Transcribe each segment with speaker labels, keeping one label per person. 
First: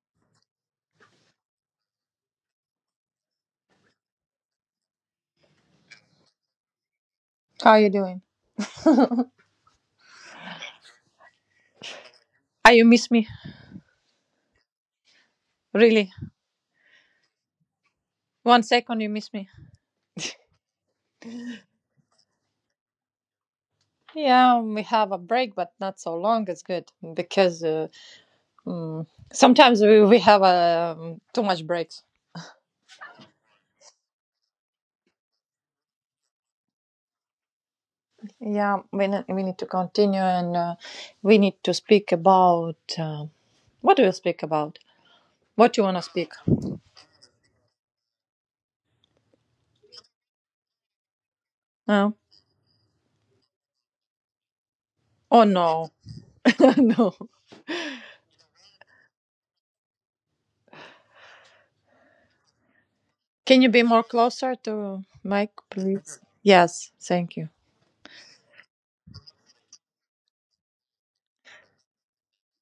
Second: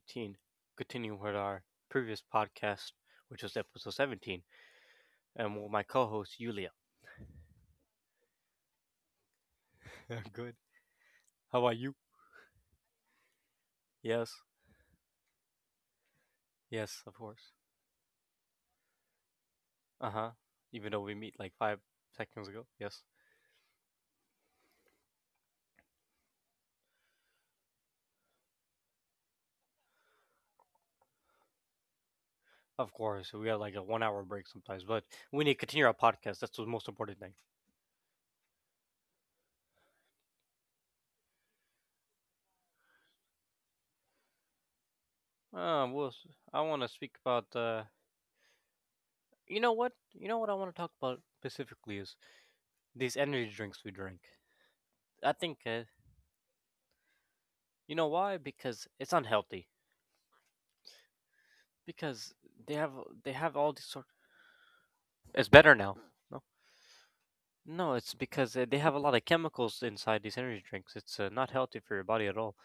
Speaker 1: 18. Continuing with our previous podcast, which was episode 17, and with my co host, Yulia.
Speaker 2: How are you doing?
Speaker 1: Good. How are you?
Speaker 2: Ah, you miss me,
Speaker 1: Yes.
Speaker 2: really.
Speaker 1: Yes, of course.
Speaker 2: One second, you miss me.
Speaker 1: Uh huh. Even though we meet like 5 seconds ago. Yes.
Speaker 2: Yeah, we have a break, but not so long. It's good because mm, sometimes we have too much breaks.
Speaker 1: Of course, we have like a 1 hour break sometimes, but we need to continue our podcast. That's the most important thing.
Speaker 2: Yeah, we need to continue and we need to speak about what do you speak about? What you want to
Speaker 1: Well,
Speaker 2: speak?
Speaker 1: I want to speak about, you know what? You know what I want to talk about specifically is
Speaker 2: No.
Speaker 1: these energy drinks we drink. I
Speaker 2: Oh
Speaker 1: think
Speaker 2: no, no.
Speaker 1: you know why? Because it's unhealthy. Because they have they have
Speaker 2: Can
Speaker 1: all
Speaker 2: you
Speaker 1: these
Speaker 2: be
Speaker 1: sort.
Speaker 2: more closer to
Speaker 1: It's
Speaker 2: Mike,
Speaker 1: better now.
Speaker 2: please?
Speaker 1: No,
Speaker 2: Yes, thank you.
Speaker 1: no, it's because they have a lot of chemicals inside these energy drinks. It's not healthy for your body at all.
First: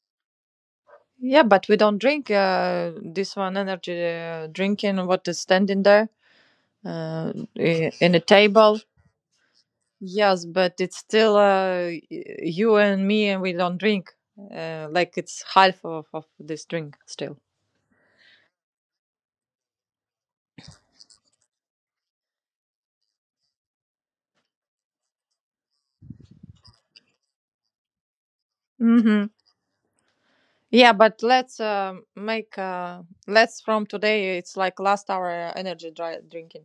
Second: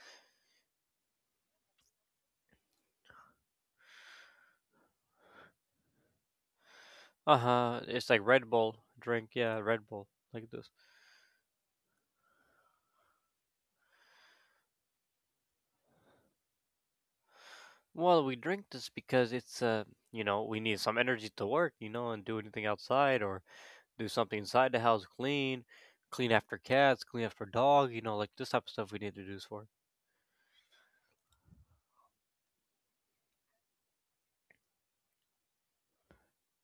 Speaker 2: Yeah, but we don't drink this one energy drinking what is standing there uh,
Speaker 1: Uh huh. It's
Speaker 2: in a
Speaker 1: like Red Bull
Speaker 2: table.
Speaker 1: drink. Yeah, Red Bull
Speaker 2: Yes,
Speaker 1: like this.
Speaker 2: but it's still you and me, and we don't drink. Like it's half of this drink still.
Speaker 1: Well, we drink this because it's you know we need some energy to work. You know, and do anything outside or do something inside the house, clean, clean after cats, clean after dog. You know, like this type of stuff we need
Speaker 2: Hmm.
Speaker 1: to do this for.
Speaker 2: Yeah, but let's from today. It's like last hour energy dry drinking.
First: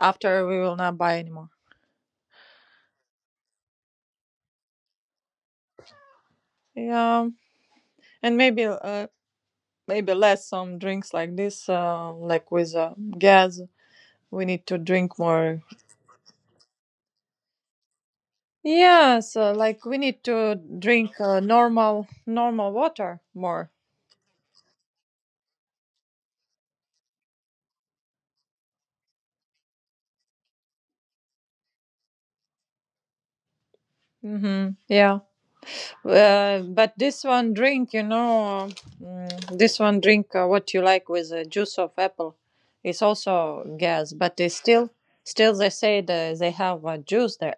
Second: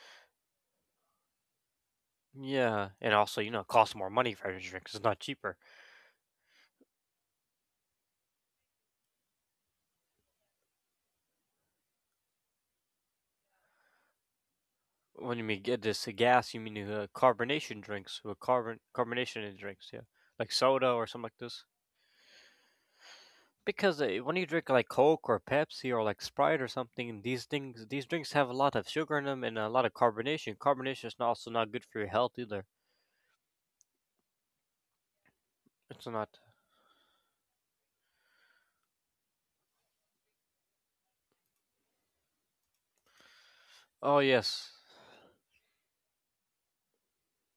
Speaker 2: After we will not buy anymore.
Speaker 1: Yeah, and also, you know, it costs more money for energy drinks. It's not cheaper.
Speaker 2: Yeah, and maybe maybe less some drinks like this, like with gas we need to drink
Speaker 1: When you
Speaker 2: more.
Speaker 1: mean get this gas, you mean carbonation drinks with carbon
Speaker 2: Yes,
Speaker 1: carbonation in
Speaker 2: like
Speaker 1: drinks,
Speaker 2: we
Speaker 1: yeah,
Speaker 2: need
Speaker 1: like
Speaker 2: to
Speaker 1: soda or
Speaker 2: drink
Speaker 1: something like this.
Speaker 2: normal water more.
Speaker 1: Because when you drink like Coke or Pepsi or like Sprite or something, these things, these drinks have a lot of sugar in them and a lot of carbonation. Carbonation is not, also not good for your health either.
Speaker 2: Hmm, yeah.
Speaker 1: It's not.
Speaker 2: But this one drink. This one drink what you like, with juice of apple. It's also gas,
Speaker 1: Oh
Speaker 2: but they
Speaker 1: yes,
Speaker 2: still they say, they have juice there.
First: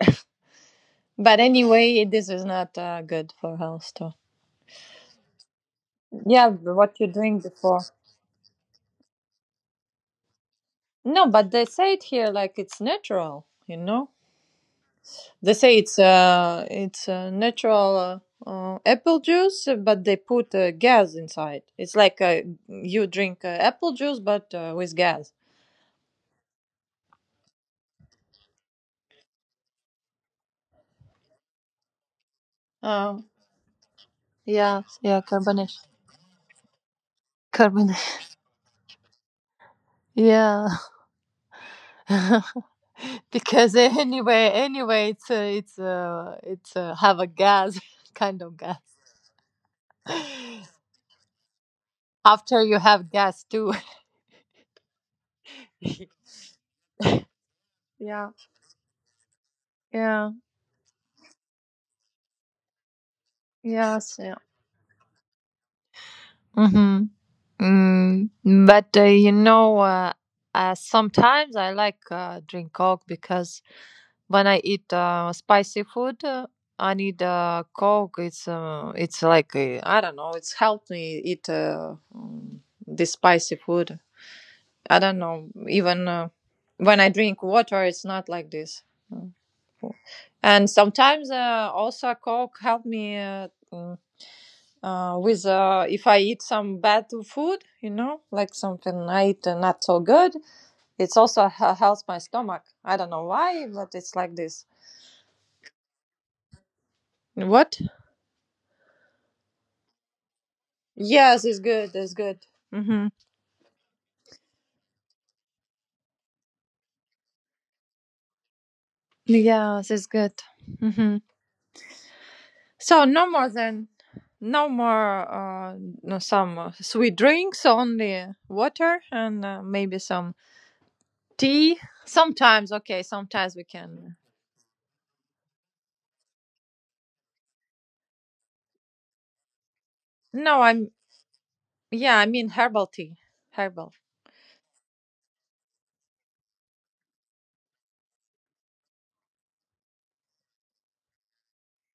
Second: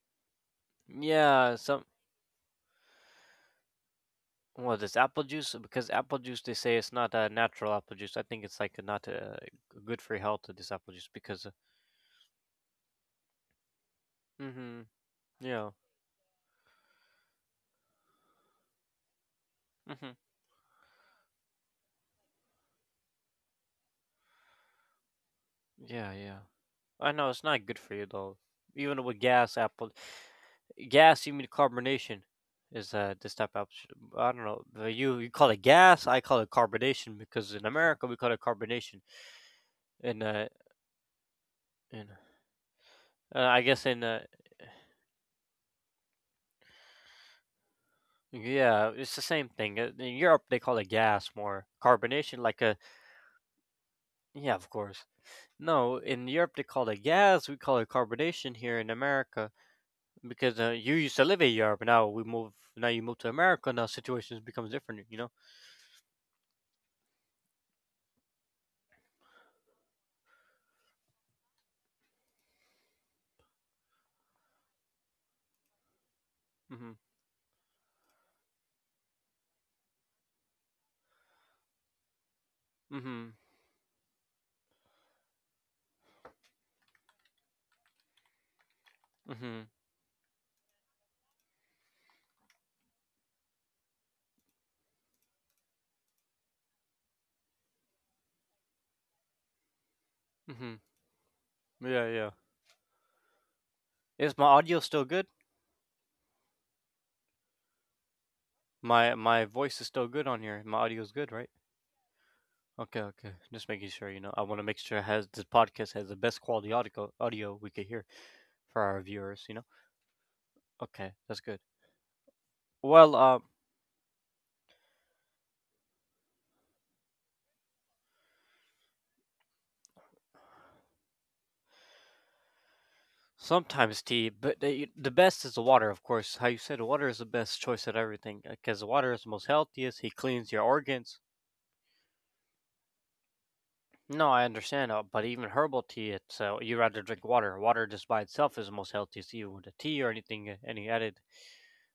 Speaker 2: But
Speaker 1: yeah. Some
Speaker 2: anyway, this is not good for health too.
Speaker 1: what is apple juice? Because apple juice,
Speaker 2: Yeah,
Speaker 1: they
Speaker 2: but
Speaker 1: say it's
Speaker 2: what you
Speaker 1: not a
Speaker 2: drink
Speaker 1: natural
Speaker 2: before?
Speaker 1: apple juice. I think it's like not good for your health. This apple juice
Speaker 2: No,
Speaker 1: because.
Speaker 2: but they say it here like it's natural.
Speaker 1: Mm-hmm.
Speaker 2: They
Speaker 1: Yeah.
Speaker 2: say it's natural, apple juice, but
Speaker 1: Mm-hmm.
Speaker 2: they put gas inside. It's like you drink apple juice, but with gas.
Speaker 1: Yeah. Yeah. I know it's not good for you though. Even with gas, apple gas, you mean carbonation is
Speaker 2: Um,
Speaker 1: this type of option. I don't know.
Speaker 2: yeah,
Speaker 1: But You
Speaker 2: yeah,
Speaker 1: you call it
Speaker 2: carbonation.
Speaker 1: gas, I call it carbonation because in America we
Speaker 2: Carbonation.
Speaker 1: call it carbonation. In uh
Speaker 2: Yeah,
Speaker 1: in I
Speaker 2: because
Speaker 1: guess in
Speaker 2: anyway, it's have a gas, kind of gas.
Speaker 1: yeah, it's the same thing. In Europe they call it gas more. Carbonation like
Speaker 2: After
Speaker 1: a
Speaker 2: you have gas too.
Speaker 1: yeah, of course. No, in Europe they call it gas, we call it
Speaker 2: Yeah.
Speaker 1: carbonation here in America
Speaker 2: Yeah.
Speaker 1: because you used to live in Europe, now you move to America, now
Speaker 2: Yes. Yeah.
Speaker 1: situations becomes different, you know?
Speaker 2: Mm-hmm. But sometimes I like drink Coke because when I eat spicy food, I
Speaker 1: Mhm.
Speaker 2: need Coke. It's like, I don't know. It's helped me eat this
Speaker 1: Mhm.
Speaker 2: spicy food. I don't know. Even when I drink water, it's not like this.
Speaker 1: Mhm.
Speaker 2: And sometimes also Coke helped me. With if I eat some bad food, like something I eat not so good, it's
Speaker 1: Mhm.
Speaker 2: also helps my
Speaker 1: Yeah,
Speaker 2: stomach.
Speaker 1: yeah.
Speaker 2: I don't know why, but it's like this.
Speaker 1: Is my audio still good?
Speaker 2: What?
Speaker 1: My voice is still good on here. My
Speaker 2: Yes, it's
Speaker 1: audio is good,
Speaker 2: good.
Speaker 1: right?
Speaker 2: It's good. Mm-hmm.
Speaker 1: Okay, okay. Just making sure, you know. I want to make sure it has this podcast has the best quality audio we could hear for our viewers, you know.
Speaker 2: Yes, it's good.
Speaker 1: Okay,
Speaker 2: Mm-hmm.
Speaker 1: that's good.
Speaker 2: So
Speaker 1: Well,
Speaker 2: no more no, some sweet drinks, only water and maybe some tea. Sometimes, okay, sometimes we
Speaker 1: sometimes
Speaker 2: can.
Speaker 1: tea, but the best is the water, of course. How you said water is the best choice at everything because water is the most healthiest. He cleans
Speaker 2: No,
Speaker 1: your
Speaker 2: I'm
Speaker 1: organs.
Speaker 2: yeah, I mean herbal tea, herbal.
Speaker 1: No, I understand, but even herbal tea, it's you rather drink water. Water just by itself is the most healthy to you. The tea or anything, any added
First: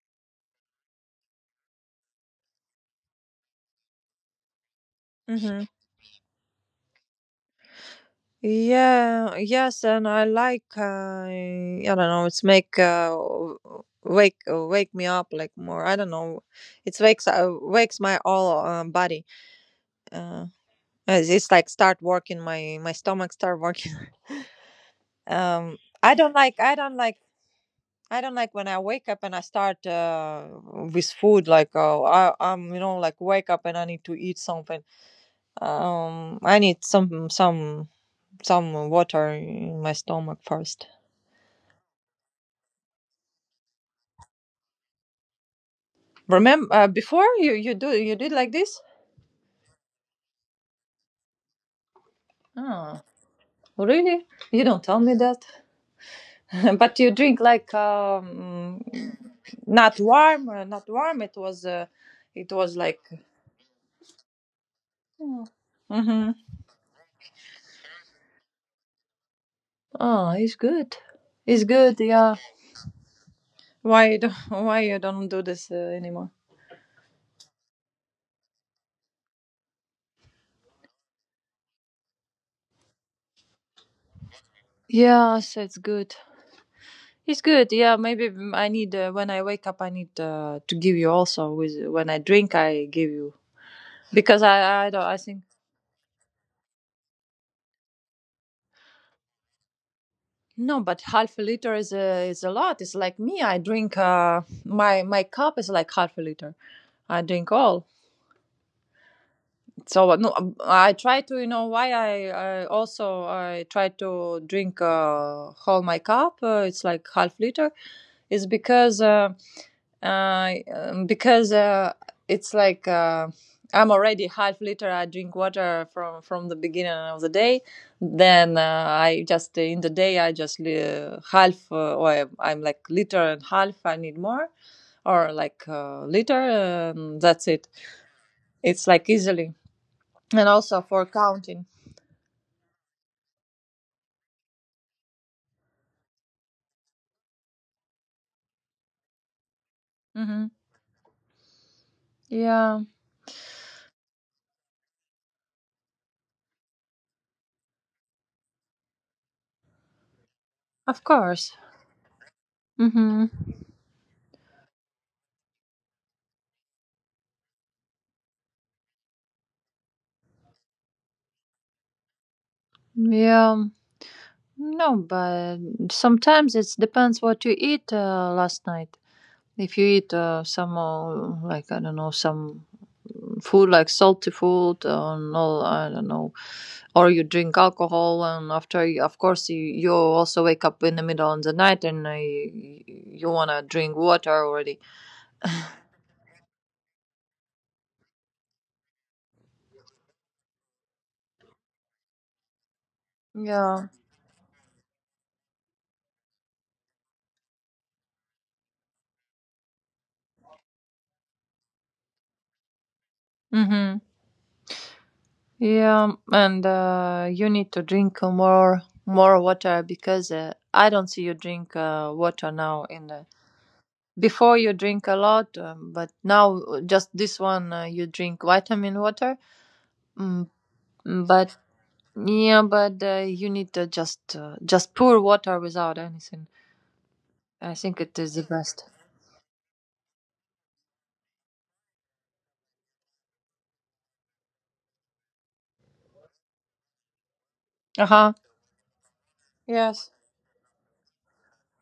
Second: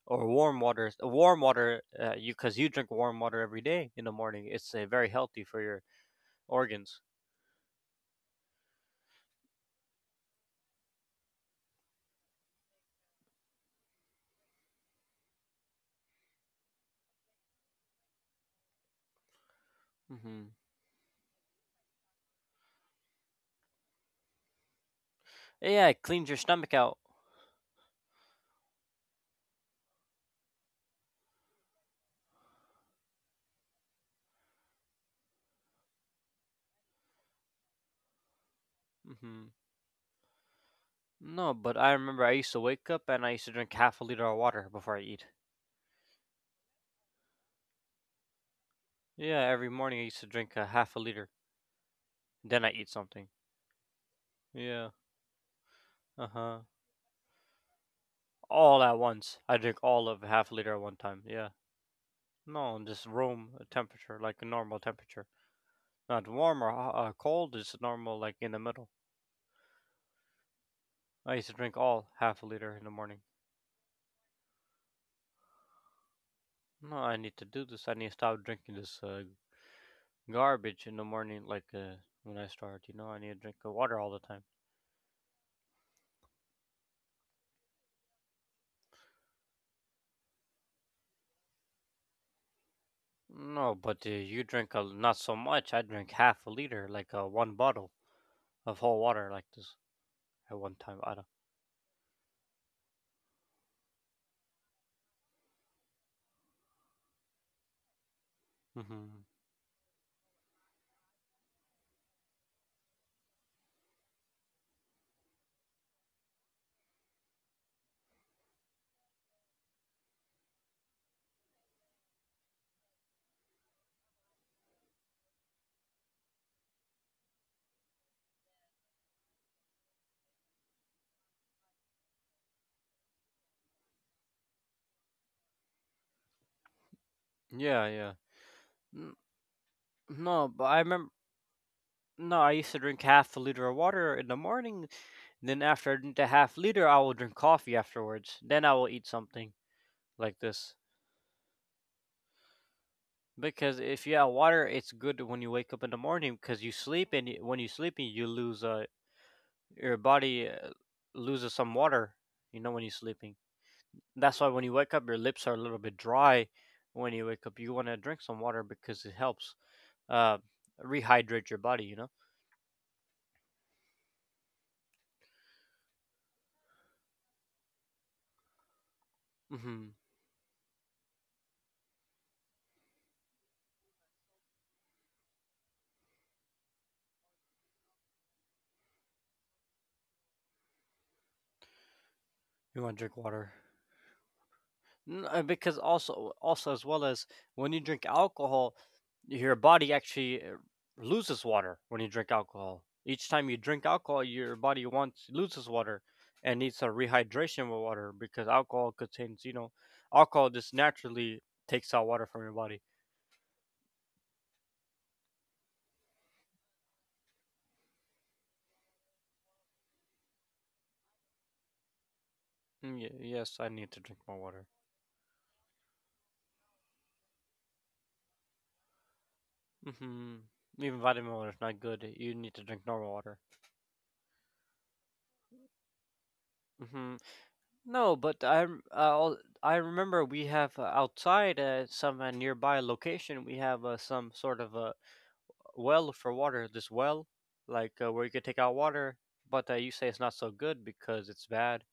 Speaker 1: or warm water, you because you drink warm water every day in the morning. It's very healthy for
Speaker 2: Mhm.
Speaker 1: your organs.
Speaker 2: Yeah, yes, and I like I don't know, it's make wake me up like more. I don't know, it's wakes my all body. Uh,
Speaker 1: hmm
Speaker 2: it's like start working my stomach start working. Um,
Speaker 1: Yeah, it
Speaker 2: I
Speaker 1: cleans your
Speaker 2: don't like
Speaker 1: stomach
Speaker 2: I
Speaker 1: out.
Speaker 2: don't like I don't like when I wake up and I start with food, like I'm, like, wake up and I need to eat something. I need some water
Speaker 1: hmm
Speaker 2: in my stomach first.
Speaker 1: No, but I remember I used to wake up and I used to drink half a liter of water before I eat.
Speaker 2: Remember before you did like this?
Speaker 1: Yeah, every morning I used to drink a half a liter, then I eat
Speaker 2: Oh,
Speaker 1: something.
Speaker 2: really? You don't
Speaker 1: Yeah.
Speaker 2: tell me that.
Speaker 1: Uh huh.
Speaker 2: But you drink like
Speaker 1: All at once. I drink
Speaker 2: not
Speaker 1: all of half
Speaker 2: warm,
Speaker 1: liter at
Speaker 2: not
Speaker 1: one time.
Speaker 2: warm. It
Speaker 1: Yeah.
Speaker 2: was uh, it
Speaker 1: No,
Speaker 2: was like.
Speaker 1: just room temperature, like a normal temperature. Not
Speaker 2: Mm-hmm.
Speaker 1: warm or cold, just normal, like in the middle.
Speaker 2: Oh, it's good.
Speaker 1: I used to
Speaker 2: It's
Speaker 1: drink
Speaker 2: good.
Speaker 1: all
Speaker 2: Yeah.
Speaker 1: half a liter in the morning.
Speaker 2: Why you don't, why you don't do this anymore?
Speaker 1: No, I need to do this. I need to stop drinking this garbage in the morning, like when I start, you know, I need to drink water all the time.
Speaker 2: Yes, it's good. It's good. Yeah, maybe I need when I wake up. I need to give you also with when I drink. I give you
Speaker 1: No, but you
Speaker 2: because
Speaker 1: drink
Speaker 2: I don't.
Speaker 1: not
Speaker 2: I
Speaker 1: so
Speaker 2: think.
Speaker 1: much. I drink half a liter, like one bottle of whole water, like this at one
Speaker 2: No,
Speaker 1: time.
Speaker 2: but
Speaker 1: I
Speaker 2: half a liter is a lot. It's like me. I drink my cup is like half a liter. I drink all.
Speaker 1: don't.
Speaker 2: So no, I try to, you know why I also I try to drink whole my cup, it's like half liter, is because it's like I'm already half liter. I drink water from the beginning of the day, then I just in the day I just half, or I'm like liter and half, I need more, or like liter, that's it.
Speaker 1: Yeah, yeah.
Speaker 2: It's
Speaker 1: N-
Speaker 2: like easily,
Speaker 1: No,
Speaker 2: and
Speaker 1: but I
Speaker 2: also
Speaker 1: remember.
Speaker 2: for counting.
Speaker 1: No, I used to drink half a liter of water in the morning. Then after I drink the half liter, I will drink coffee afterwards. Then I will eat something like
Speaker 2: Mm-hmm.
Speaker 1: this.
Speaker 2: Yeah,
Speaker 1: Because if you have water, it's good when you wake up in the morning because you sleep and when you're sleeping, you lose your body
Speaker 2: of
Speaker 1: loses
Speaker 2: course.
Speaker 1: some water. You know when you're
Speaker 2: Mm-hmm.
Speaker 1: sleeping. That's why when you wake up, your lips are a little bit dry. When you wake up, you want to drink some water because it helps uh, rehydrate your body. You know.
Speaker 2: Yeah. No, but sometimes it depends what you eat last night. If you
Speaker 1: hmm
Speaker 2: eat some, like, I don't know, some food, like salty food, or no, I don't know, or you drink alcohol, and after, you, of course, you also wake up in the middle of the night, and
Speaker 1: You want to drink
Speaker 2: you
Speaker 1: water.
Speaker 2: want to drink water already.
Speaker 1: Because also also as well as when you drink alcohol your body actually loses water when you drink alcohol each time you drink
Speaker 2: Yeah.
Speaker 1: alcohol your body wants loses water and needs a rehydration with water because alcohol contains you know alcohol just naturally takes out water from your body.
Speaker 2: Mm-hmm. Yeah, and you need to drink more water because I don't see you drink water now.
Speaker 1: Mm,
Speaker 2: In the
Speaker 1: yes, I need to drink more water.
Speaker 2: before you drink a lot, but now just this one you drink vitamin water.
Speaker 1: hmm
Speaker 2: Mm,
Speaker 1: Even vitamin water is
Speaker 2: but
Speaker 1: not good, you need to
Speaker 2: yeah,
Speaker 1: drink normal
Speaker 2: but
Speaker 1: water.
Speaker 2: you need to just pour water without anything.
Speaker 1: hmm
Speaker 2: I think
Speaker 1: No,
Speaker 2: it
Speaker 1: but
Speaker 2: is the
Speaker 1: I
Speaker 2: best.
Speaker 1: I remember we have outside some nearby location. We have some sort of a well for water. This well, like
Speaker 2: Uh
Speaker 1: where you
Speaker 2: huh.
Speaker 1: could take out water, but you say it's
Speaker 2: Yes.
Speaker 1: not so good because it's bad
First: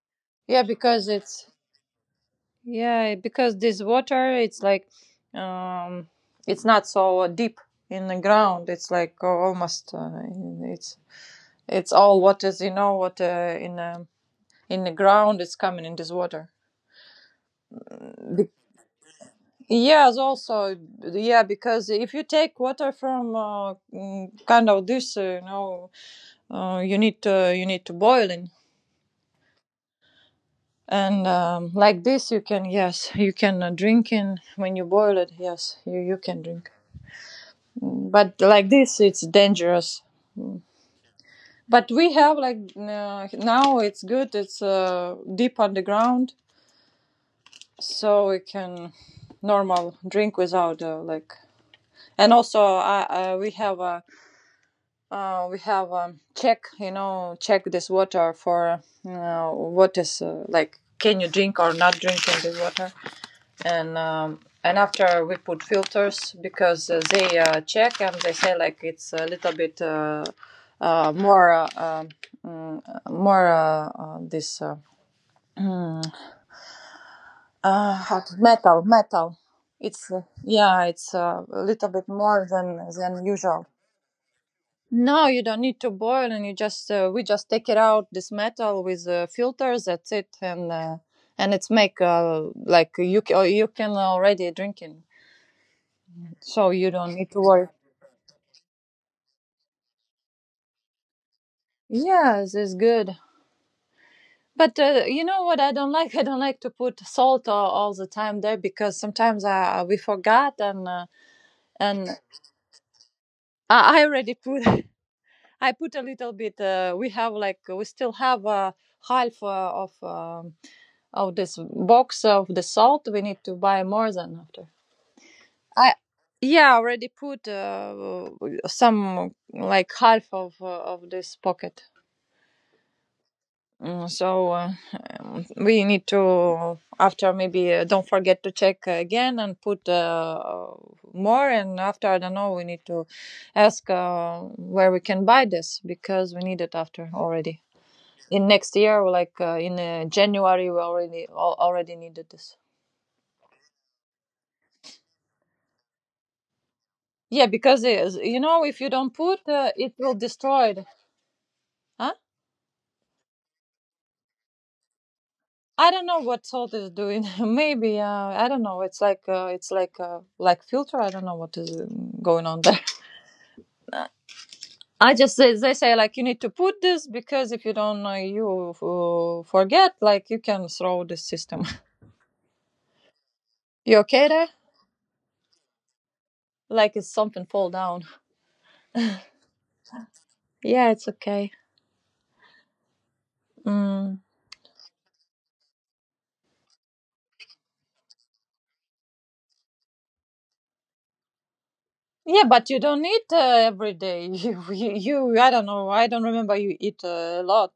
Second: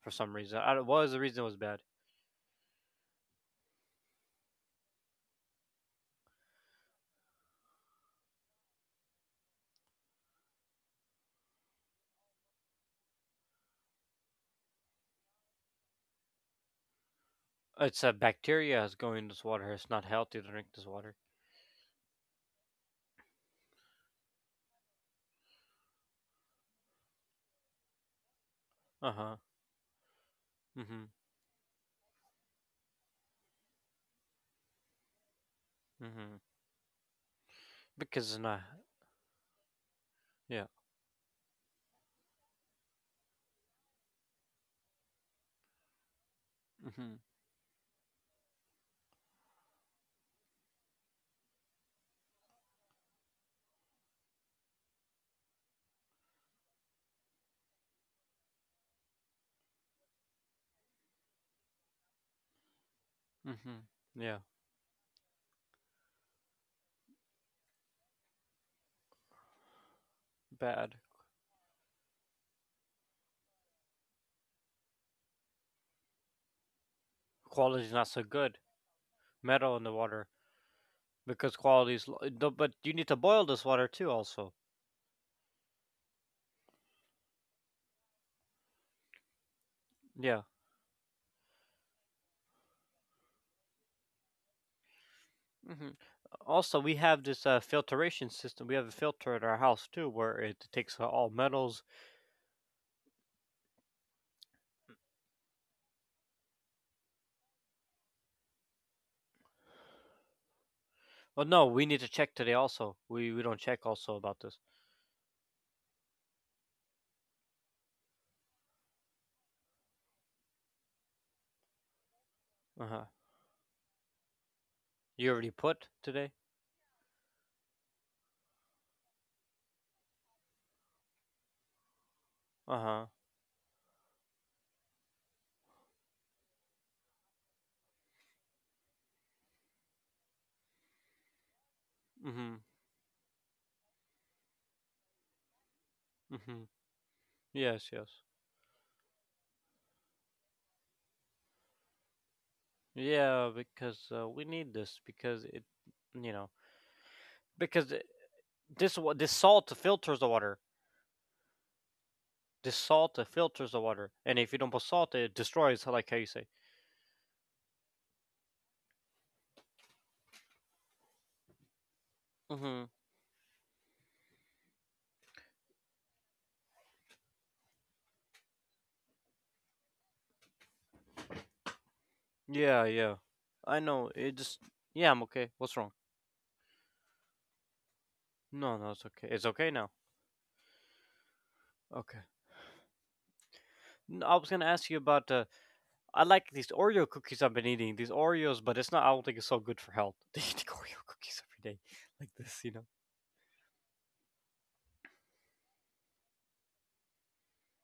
Speaker 1: for some reason.
Speaker 2: Yeah,
Speaker 1: I don't, what
Speaker 2: because
Speaker 1: was the reason it
Speaker 2: it's,
Speaker 1: was bad?
Speaker 2: yeah, because this water, it's like, um, it's not so deep in the ground. It's like almost, it's it's all what is, you know what, in the ground is coming in this water.
Speaker 1: It's
Speaker 2: Be-
Speaker 1: bacteria is going in this water. It's not
Speaker 2: yes,
Speaker 1: healthy to drink
Speaker 2: also
Speaker 1: this water.
Speaker 2: yeah, because if you take water from kind of this, you know, you need to boil it.
Speaker 1: Uh huh. Mhm.
Speaker 2: And like this, you can, yes, you can drink in when you boil it. Yes, you
Speaker 1: Mhm.
Speaker 2: can drink.
Speaker 1: Because it's
Speaker 2: But
Speaker 1: not.
Speaker 2: like this, it's dangerous.
Speaker 1: Yeah.
Speaker 2: But we have like, now it's good, it's deep underground,
Speaker 1: Mhm.
Speaker 2: so we can normal drink without like, and also I, we have a, we have a check, you know, check this water for what is like, can you drink or not drink in the water.
Speaker 1: Mhm.
Speaker 2: And
Speaker 1: Yeah.
Speaker 2: and after we put filters because they check, and they say like it's a little bit
Speaker 1: Bad
Speaker 2: more, mm, more this
Speaker 1: quality's not
Speaker 2: uh,
Speaker 1: so good.
Speaker 2: metal,
Speaker 1: Metal in the
Speaker 2: it's
Speaker 1: water.
Speaker 2: yeah, it's
Speaker 1: Because
Speaker 2: a little
Speaker 1: quality is.
Speaker 2: bit
Speaker 1: Lo-
Speaker 2: more
Speaker 1: the- But
Speaker 2: than
Speaker 1: you need to boil this
Speaker 2: usual.
Speaker 1: water too, also.
Speaker 2: No, you don't need to boil, and you just we just take it out, this metal, with filters, that's it,
Speaker 1: Yeah.
Speaker 2: and it's make like, you you can already drink it,
Speaker 1: hmm
Speaker 2: so
Speaker 1: Also,
Speaker 2: you
Speaker 1: we
Speaker 2: don't
Speaker 1: have
Speaker 2: need to
Speaker 1: this
Speaker 2: worry.
Speaker 1: filtration system. We have a filter at our house too, where it takes all metals.
Speaker 2: Yes, it's good. But you know what I don't like? I don't like to put salt all the time there, because sometimes we forgot, and
Speaker 1: Well, no, we need to
Speaker 2: and
Speaker 1: check today also. We don't check
Speaker 2: I
Speaker 1: also
Speaker 2: already
Speaker 1: about this.
Speaker 2: put, I put a little bit. We have like we still have half of this box of the
Speaker 1: Uh huh.
Speaker 2: salt. We need to buy more than after.
Speaker 1: You already put
Speaker 2: I,
Speaker 1: today.
Speaker 2: yeah, I already put some, like half of this pocket.
Speaker 1: Uh huh.
Speaker 2: So we need to after, maybe don't forget to check again, and put more, and after, I don't know,
Speaker 1: Mhm.
Speaker 2: we need to ask where we can buy this, because we need
Speaker 1: Mhm.
Speaker 2: it after, already
Speaker 1: Yes. Yes.
Speaker 2: in next year, like in January, we already needed this.
Speaker 1: Yeah, because we need this because it, you know,
Speaker 2: Yeah, because
Speaker 1: because
Speaker 2: it
Speaker 1: it-
Speaker 2: is, you know, if you
Speaker 1: this wa-
Speaker 2: don't
Speaker 1: this
Speaker 2: put
Speaker 1: salt
Speaker 2: it will
Speaker 1: filters the water.
Speaker 2: destroy it. Huh.
Speaker 1: This salt filters the water, and if you don't put salt, it destroys.
Speaker 2: I
Speaker 1: Like
Speaker 2: don't
Speaker 1: how
Speaker 2: know
Speaker 1: you say.
Speaker 2: what salt is doing, maybe, I don't know, it's like filter, I don't know what is going on there.
Speaker 1: Mhm.
Speaker 2: I just say, they say like you need to put this because if you don't you forget, like, you can throw the system.
Speaker 1: Yeah, yeah. I
Speaker 2: You
Speaker 1: know.
Speaker 2: okay
Speaker 1: It
Speaker 2: there?
Speaker 1: just yeah, I'm okay. What's wrong?
Speaker 2: Like it's something fall down.
Speaker 1: No, no, it's okay. It's okay now.
Speaker 2: Yeah, it's okay.
Speaker 1: Okay.
Speaker 2: Mm.
Speaker 1: I was gonna ask you about I like these Oreo cookies I've been eating. These Oreos, but it's not. I don't think it's so good for health. They eat Oreo cookies every day, like
Speaker 2: Yeah,
Speaker 1: this, you
Speaker 2: but
Speaker 1: know.
Speaker 2: you don't eat every day. You, I don't know. I don't remember you eat a lot,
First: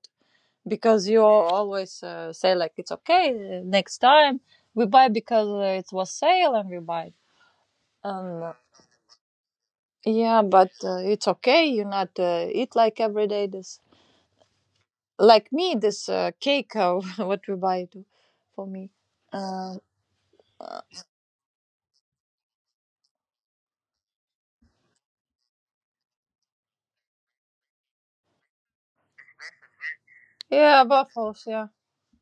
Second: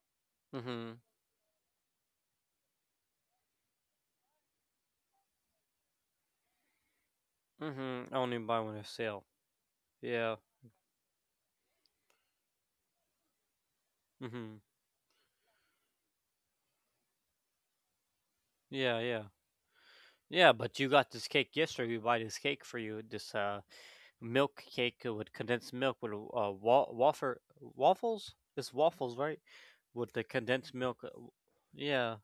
Speaker 1: Mhm.
Speaker 2: because you always say like it's okay, next time we buy because it was sale and we buy.
Speaker 1: Mhm. I don't even
Speaker 2: Um,
Speaker 1: buy one at sale. Yeah.
Speaker 2: yeah, but it's okay. You not eat like every day this.
Speaker 1: Mhm.
Speaker 2: Like me, this cake, what we buy to, for me,
Speaker 1: Yeah, yeah,
Speaker 2: uh,
Speaker 1: yeah. But you got this cake yesterday. We buy this cake for you. This milk cake with condensed milk with waffles. It's waffles, right? With the condensed
Speaker 2: yeah,
Speaker 1: milk.
Speaker 2: buffaloes, yeah.
Speaker 1: Yeah.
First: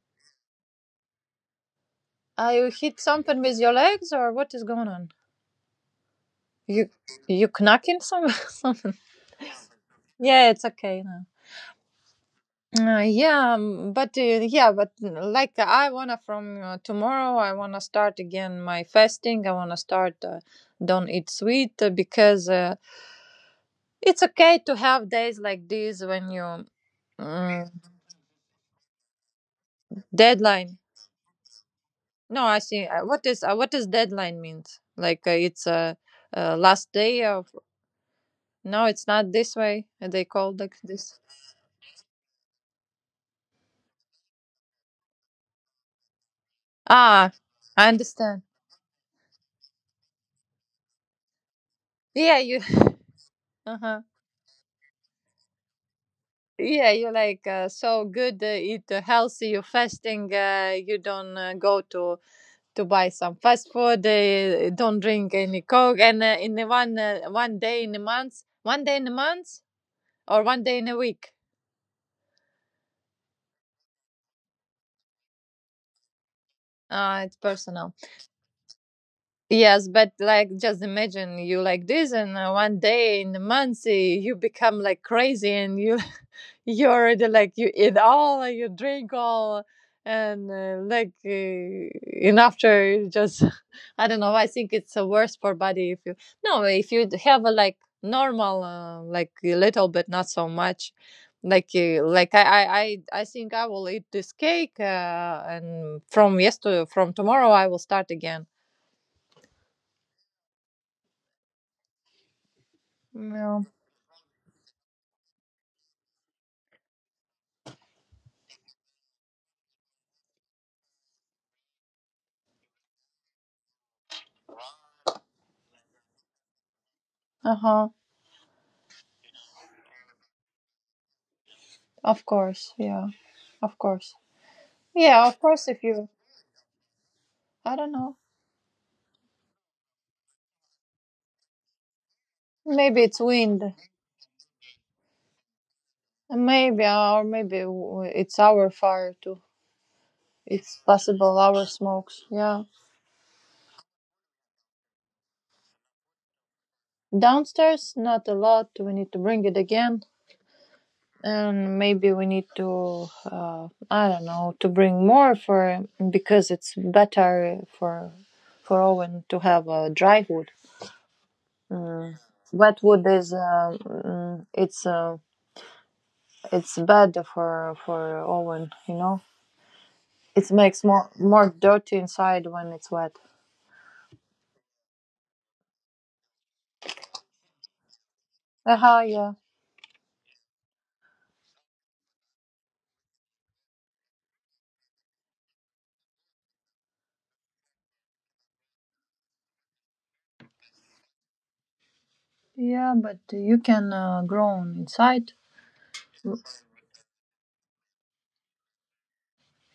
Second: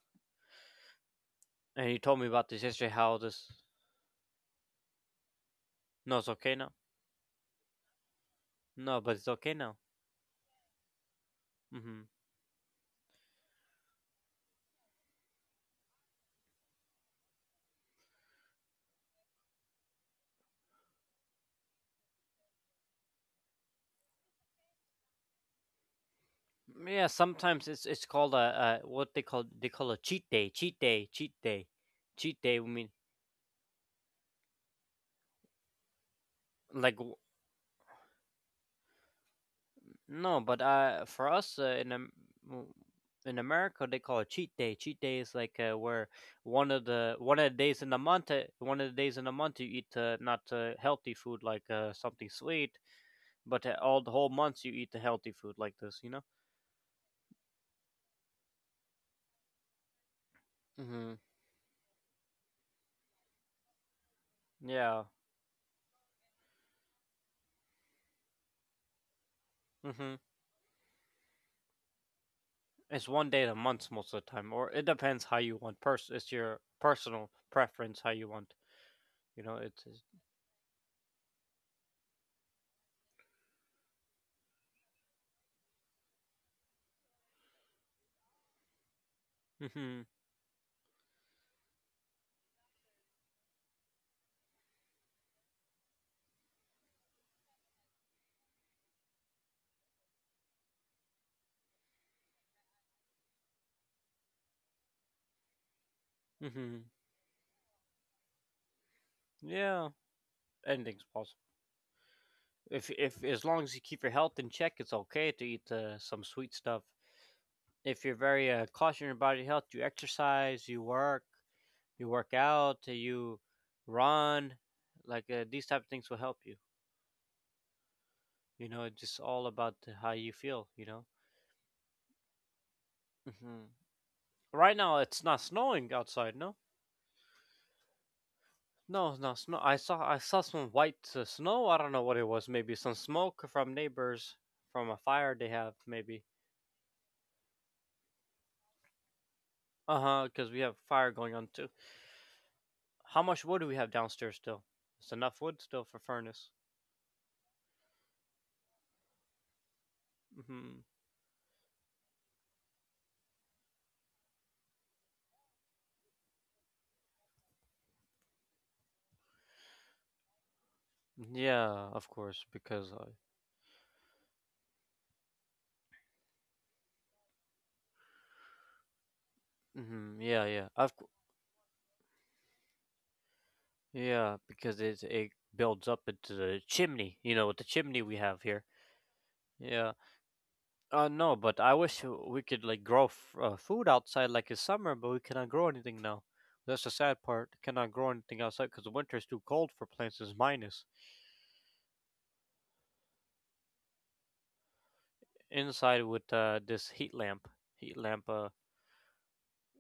Speaker 1: And you told me about
Speaker 2: Are
Speaker 1: this
Speaker 2: you
Speaker 1: yesterday.
Speaker 2: hit
Speaker 1: How
Speaker 2: something
Speaker 1: this?
Speaker 2: with your legs or what is going on?
Speaker 1: No, it's okay now.
Speaker 2: you you knocking some something.
Speaker 1: No, but it's okay now.
Speaker 2: Yeah, it's okay now.
Speaker 1: hmm
Speaker 2: Yeah, but yeah, but like, I wanna from tomorrow, I wanna start again my fasting. I wanna start don't eat sweet, because it's okay to have days like this when you...
Speaker 1: Yeah. Sometimes
Speaker 2: mm,
Speaker 1: it's called a what they call a cheat day.
Speaker 2: deadline.
Speaker 1: Cheat day. Cheat day. Cheat
Speaker 2: No,
Speaker 1: day.
Speaker 2: I
Speaker 1: I
Speaker 2: see.
Speaker 1: mean,
Speaker 2: What is what does deadline means? Like it's last
Speaker 1: like
Speaker 2: day of. No, it's not this way. They
Speaker 1: no,
Speaker 2: call
Speaker 1: but
Speaker 2: like this.
Speaker 1: for us w- in America, they call it cheat day. Cheat day is like where
Speaker 2: Ah,
Speaker 1: one of the days
Speaker 2: I
Speaker 1: in the month,
Speaker 2: understand.
Speaker 1: one of the days in the month you eat not healthy food like something
Speaker 2: Yeah, you.
Speaker 1: sweet, but
Speaker 2: Uh huh.
Speaker 1: all the whole months you eat the healthy food like this, you know.
Speaker 2: Yeah, you're like so good. Eat healthy. You're fasting. You
Speaker 1: hmm
Speaker 2: don't go to buy some fast food. Don't
Speaker 1: Yeah.
Speaker 2: drink any coke. And in the one day in a month, one day in a month,
Speaker 1: hmm
Speaker 2: or one day in a week.
Speaker 1: It's one day in a month most of the time, or it depends how you want. It's your personal
Speaker 2: It's personal.
Speaker 1: preference how you want. You know, it's.
Speaker 2: Yes,
Speaker 1: It's
Speaker 2: but like just imagine you like this, and one day in the month you become like crazy, and you you already like you eat all, you drink all,
Speaker 1: hmm
Speaker 2: and like and after you just I don't know. I think it's worse for body if you no if you have a like normal like a little bit not so much like I think I will eat this cake and from
Speaker 1: hmm
Speaker 2: yesterday from tomorrow I will start again.
Speaker 1: yeah, anything's possible. If as long
Speaker 2: Yeah.
Speaker 1: as you keep your health in check, it's okay to eat some sweet stuff. If you're very cautious about your health, you exercise, you work out, you run, like these type of things will help you.
Speaker 2: Uh huh.
Speaker 1: You know, it's just all about how you feel. You know.
Speaker 2: Of course. Yeah.
Speaker 1: hmm
Speaker 2: Of course.
Speaker 1: Right now, it's
Speaker 2: Yeah.
Speaker 1: not
Speaker 2: Of course. If
Speaker 1: snowing
Speaker 2: you,
Speaker 1: outside. No,
Speaker 2: I don't know.
Speaker 1: no, it's not snow. I saw some white snow. I don't know what it was. Maybe some
Speaker 2: Maybe it's
Speaker 1: smoke from
Speaker 2: wind.
Speaker 1: neighbors from a fire they have. Maybe.
Speaker 2: Maybe or it's our fire too.
Speaker 1: Uh huh. Because we have
Speaker 2: It's
Speaker 1: fire going
Speaker 2: possible
Speaker 1: on too.
Speaker 2: our smokes. Yeah.
Speaker 1: How much wood do we have downstairs still? It's enough wood still for furnace.
Speaker 2: Downstairs, not a lot. We need to bring it again,
Speaker 1: hmm
Speaker 2: and maybe we need to. I don't know to bring more for because it's better for Owen to have a dry wood.
Speaker 1: Yeah, of
Speaker 2: Mm.
Speaker 1: course,
Speaker 2: Wet
Speaker 1: because I.
Speaker 2: wood is it's it's bad for oven, you know.
Speaker 1: Yeah,
Speaker 2: It makes more dirty inside when it's wet.
Speaker 1: yeah, because it builds up into the chimney. You know, with the chimney we have here.
Speaker 2: Aha, yeah.
Speaker 1: Yeah. No, but I wish we could like grow food outside like in summer, but we cannot grow anything now. That's the sad part. Cannot grow anything outside because the winter is too cold for plants. It's minus
Speaker 2: Yeah, but you can grow on inside.
Speaker 1: inside with this heat lamp. Heat lamp.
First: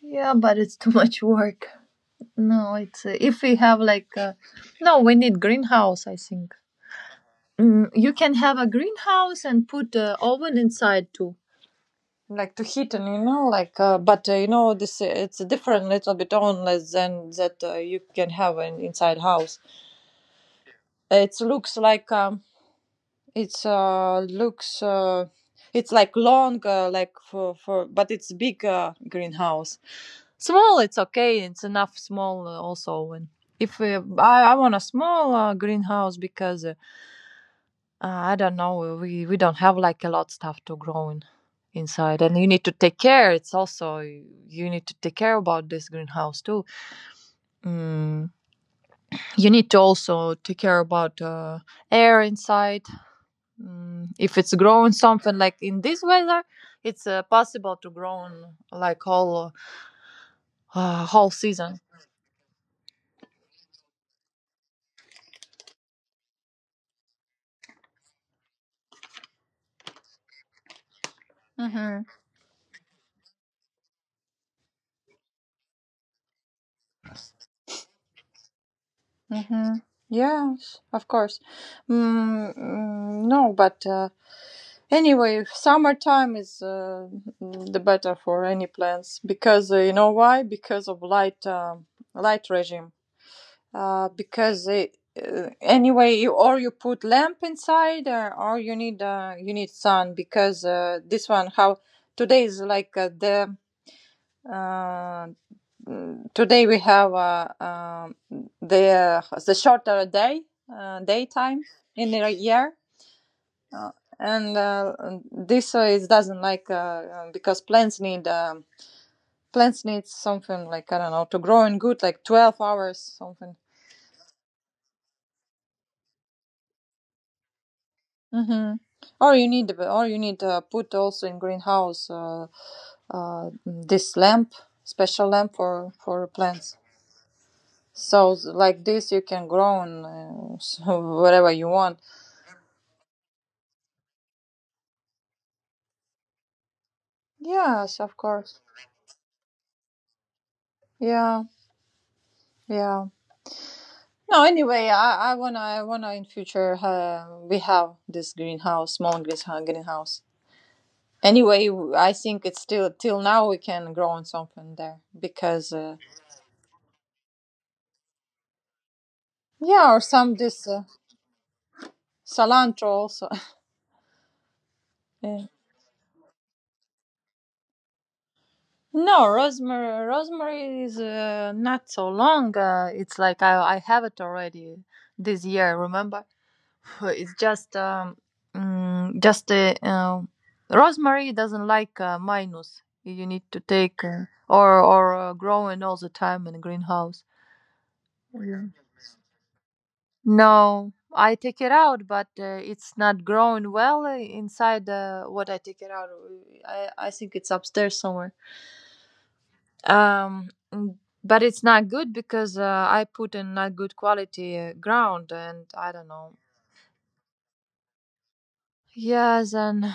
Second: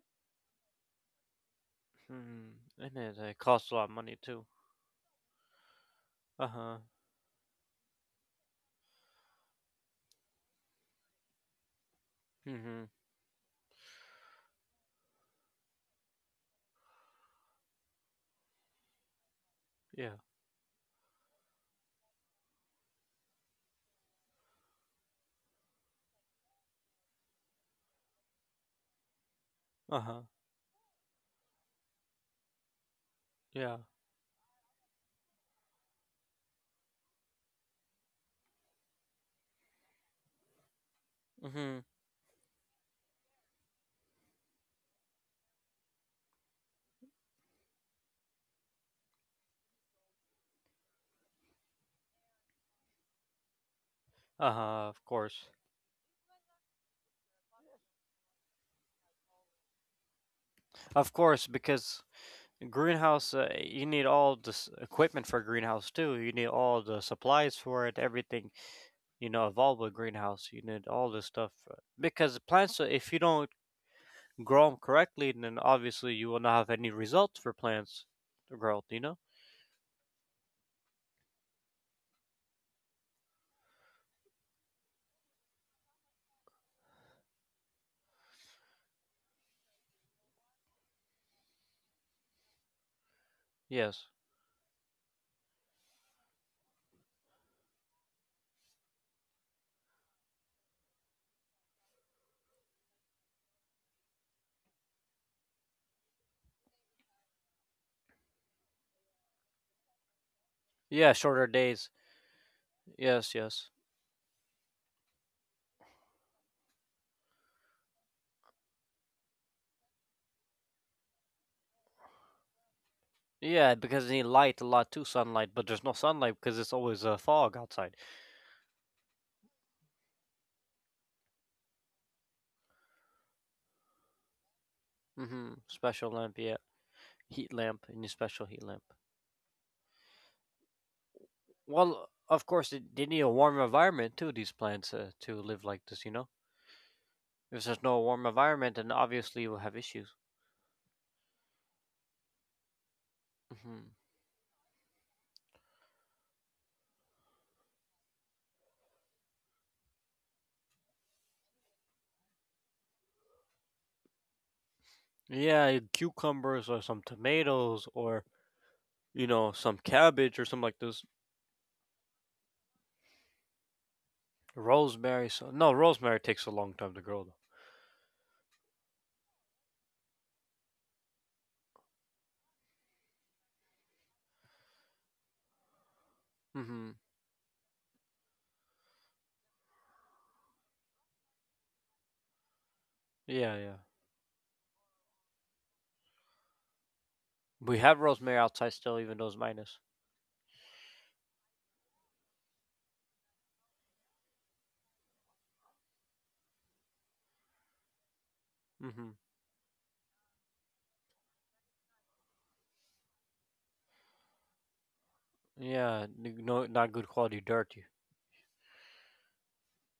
Speaker 2: Yeah, but it's too much work.
Speaker 1: hmm,
Speaker 2: No,
Speaker 1: and
Speaker 2: it's
Speaker 1: it
Speaker 2: if we
Speaker 1: costs a
Speaker 2: have
Speaker 1: lot of
Speaker 2: like
Speaker 1: money too.
Speaker 2: no, we need greenhouse. I think
Speaker 1: Uh-huh.
Speaker 2: mm, you can have a greenhouse and put oven inside too. Like to
Speaker 1: Mm-hmm.
Speaker 2: heat and you know, like but you know this it's a different little bit only than that you can have in inside house.
Speaker 1: Yeah.
Speaker 2: It looks like it's looks it's like long like for but it's big greenhouse.
Speaker 1: Uh-huh.
Speaker 2: Small it's okay. It's enough small also and
Speaker 1: Yeah.
Speaker 2: if we, I want a small greenhouse because I don't know we don't have like a lot stuff to grow in
Speaker 1: Mm-hmm.
Speaker 2: inside and you need to take care it's also you need to take care about this greenhouse too mm. You need to also take care about air inside. Mm, if it's
Speaker 1: Uh-huh.
Speaker 2: grown
Speaker 1: Of
Speaker 2: something
Speaker 1: course.
Speaker 2: like in this weather, it's possible to grow on, like
Speaker 1: Of
Speaker 2: whole
Speaker 1: course,
Speaker 2: season.
Speaker 1: because greenhouse, you need all this equipment for greenhouse too. You need all the supplies for it, everything, you know, involved with greenhouse. You need all this stuff.
Speaker 2: Mm-hmm.
Speaker 1: Because plants, if you don't grow them correctly, then obviously you will not have any results for plants growth, you know?
Speaker 2: Mm-hmm. Yes, of course. No, but anyway, summertime is the better for any plants because you know why? Because of light light regime.
Speaker 1: Yes.
Speaker 2: Because it, anyway you or you put lamp inside or you need sun because this one how today is like uh, today we have the shorter day
Speaker 1: Yeah, shorter
Speaker 2: daytime
Speaker 1: days.
Speaker 2: in the year
Speaker 1: Yes, yes.
Speaker 2: uh, and this is doesn't like because plants need something like I don't know to grow in good like 12 hours something.
Speaker 1: Yeah, because they need light a lot too, sunlight, but there's no sunlight because it's always a fog outside.
Speaker 2: Mm-hmm. Or you need put also in greenhouse this lamp, special
Speaker 1: Mm-hmm.
Speaker 2: lamp for
Speaker 1: Special lamp, yeah.
Speaker 2: plants.
Speaker 1: Heat lamp, and a
Speaker 2: So
Speaker 1: special
Speaker 2: s-
Speaker 1: heat lamp.
Speaker 2: like this, you can grow in, so wherever you want.
Speaker 1: Well, of course, they need a warm environment too. These plants to live like this, you know. If there's no
Speaker 2: Yes, of
Speaker 1: warm
Speaker 2: course.
Speaker 1: environment, then obviously you'll have issues.
Speaker 2: Yeah, yeah.
Speaker 1: Hmm.
Speaker 2: No, anyway, I wanna in future we have this greenhouse, greenhouse. Anyway, I think it's still till now we can grow on something there because
Speaker 1: Yeah, cucumbers or some tomatoes, or you know, some
Speaker 2: yeah, or some
Speaker 1: cabbage or something
Speaker 2: this
Speaker 1: like this.
Speaker 2: cilantro also.
Speaker 1: Rosemary.
Speaker 2: Uh,
Speaker 1: So no, rosemary takes a long time to grow
Speaker 2: no, rosemary. Rosemary is not so long. It's like I have it already this year. Remember,
Speaker 1: though. Hmm.
Speaker 2: it's just just rosemary doesn't like minus. You need
Speaker 1: Yeah,
Speaker 2: to
Speaker 1: yeah.
Speaker 2: take or growing all the time in greenhouse.
Speaker 1: We have rosemary
Speaker 2: Yeah.
Speaker 1: outside still, even though it's minus.
Speaker 2: No, I take it out, but it's not growing well inside what I take it out. I think it's upstairs somewhere.
Speaker 1: Hmm.
Speaker 2: Um, mm, but it's not good because I put in not good quality ground, and I
Speaker 1: Yeah,
Speaker 2: don't know.
Speaker 1: n- no, not good quality dirt.
Speaker 2: Yes, and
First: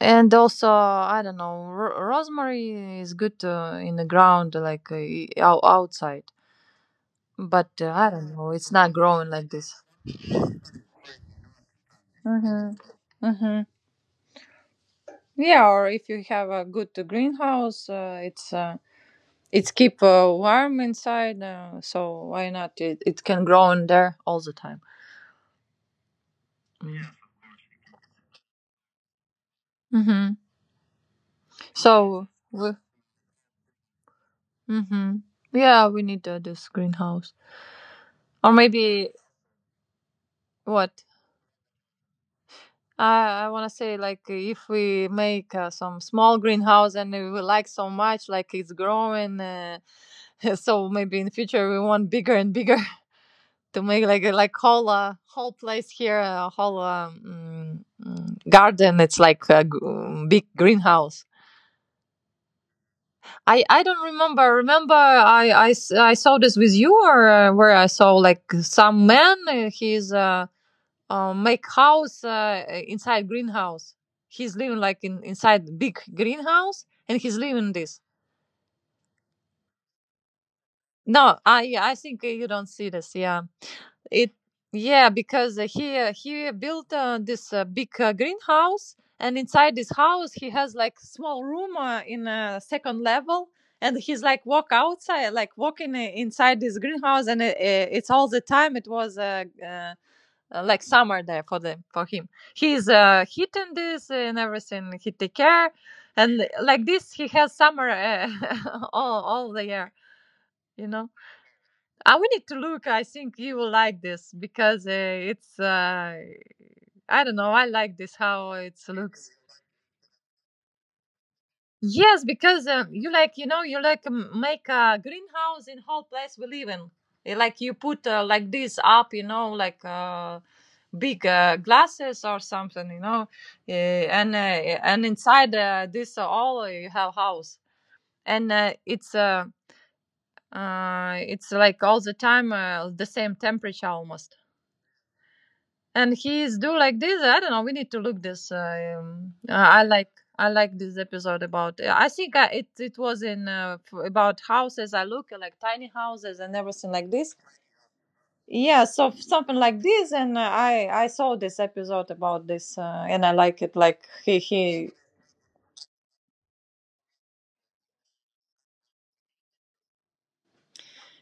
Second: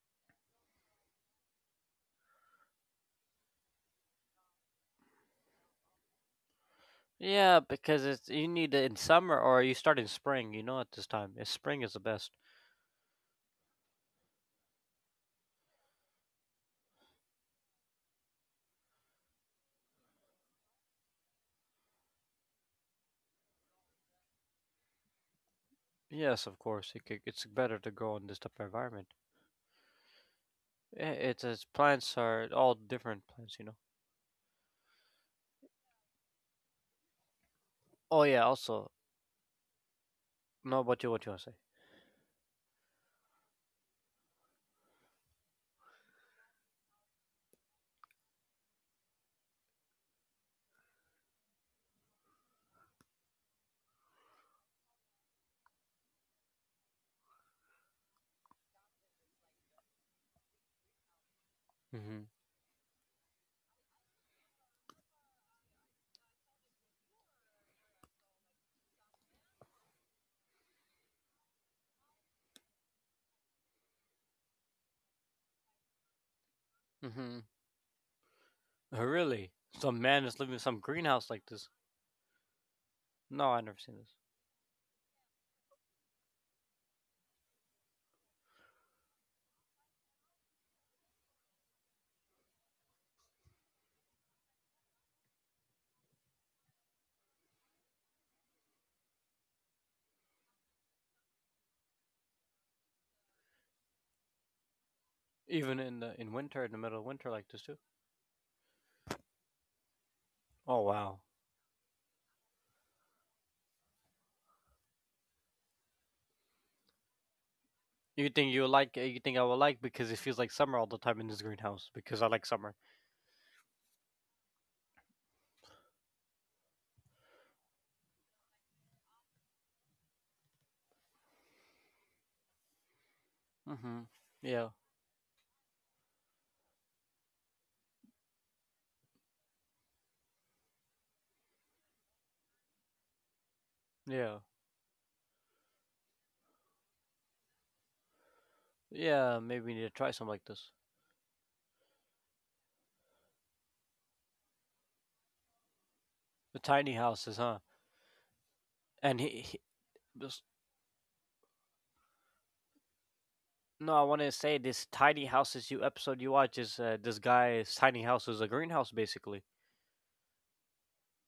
Speaker 2: also I don't know. Rosemary is good in the ground, like outside,
Speaker 1: Yeah,
Speaker 2: but
Speaker 1: because
Speaker 2: I
Speaker 1: it's
Speaker 2: don't
Speaker 1: you
Speaker 2: know. It's
Speaker 1: need it
Speaker 2: not
Speaker 1: in
Speaker 2: growing
Speaker 1: summer,
Speaker 2: like
Speaker 1: or you
Speaker 2: this.
Speaker 1: start in spring. You know, at this time, it's spring is the best.
Speaker 2: Mm-hmm. Mm-hmm. Yeah, or if you have a good greenhouse, it's keep warm inside, so why not? It can grow in there all the time.
Speaker 1: Yes, of course, it's better to grow in this type of environment.
Speaker 2: Mm.
Speaker 1: Yeah, it's plants
Speaker 2: So,
Speaker 1: are
Speaker 2: we,
Speaker 1: all different plants, you know.
Speaker 2: hmm yeah, we need this greenhouse,
Speaker 1: Oh yeah,
Speaker 2: or
Speaker 1: also,
Speaker 2: maybe
Speaker 1: no,
Speaker 2: what?
Speaker 1: what you want to say?
Speaker 2: I want to say like if we make some small greenhouse and we will like so much, like it's growing, so maybe in future we want bigger and bigger to make like like whole whole place here, a whole garden. It's like a big greenhouse.
Speaker 1: Mm-hmm.
Speaker 2: I don't remember. Remember, I saw this with you, or where I saw like some man. He's make house inside greenhouse. He's living like in inside big greenhouse, and
Speaker 1: Mm-hmm.
Speaker 2: he's living this.
Speaker 1: Really? Some man is living in some greenhouse
Speaker 2: No,
Speaker 1: like this?
Speaker 2: I think you don't see this. Yeah.
Speaker 1: No, I never seen this.
Speaker 2: It Yeah, because he built this big greenhouse, and inside this house he has like small room in a second level, and he's like walk outside, like walking inside this greenhouse, and it's all the time. It was like summer there for the for him. He's heating this and everything. He take care,
Speaker 1: Even in the in
Speaker 2: and
Speaker 1: winter, in the
Speaker 2: like
Speaker 1: middle of
Speaker 2: this
Speaker 1: winter,
Speaker 2: he
Speaker 1: like
Speaker 2: has
Speaker 1: this too.
Speaker 2: summer all the year,
Speaker 1: Oh
Speaker 2: you know.
Speaker 1: wow.
Speaker 2: I we need to look. I think you will like this because it's. I don't know. I like this
Speaker 1: You think
Speaker 2: how
Speaker 1: you
Speaker 2: it
Speaker 1: like? You
Speaker 2: looks.
Speaker 1: think I will like because it feels like summer all the time in this greenhouse because I
Speaker 2: Yes,
Speaker 1: like
Speaker 2: because
Speaker 1: summer.
Speaker 2: you like you know you like make a greenhouse in whole place we live in. Like you put like this up, you know, like big glasses or something, you know,
Speaker 1: Mm-hmm. Yeah.
Speaker 2: And inside this all you have house, and it's like all the time the same temperature
Speaker 1: Yeah.
Speaker 2: almost and he's do like this I don't know we need to look this
Speaker 1: Yeah, maybe we need
Speaker 2: I
Speaker 1: to try something like this.
Speaker 2: like this episode about I think it was in about houses I look at, like tiny houses
Speaker 1: The
Speaker 2: and
Speaker 1: tiny
Speaker 2: everything like
Speaker 1: houses,
Speaker 2: this
Speaker 1: huh?
Speaker 2: yeah so
Speaker 1: And he
Speaker 2: something like this
Speaker 1: this,
Speaker 2: and I saw this episode about this and I like it
Speaker 1: No, I
Speaker 2: like
Speaker 1: want to say this
Speaker 2: he
Speaker 1: tiny houses you episode you watch is this guy's tiny house is a greenhouse basically.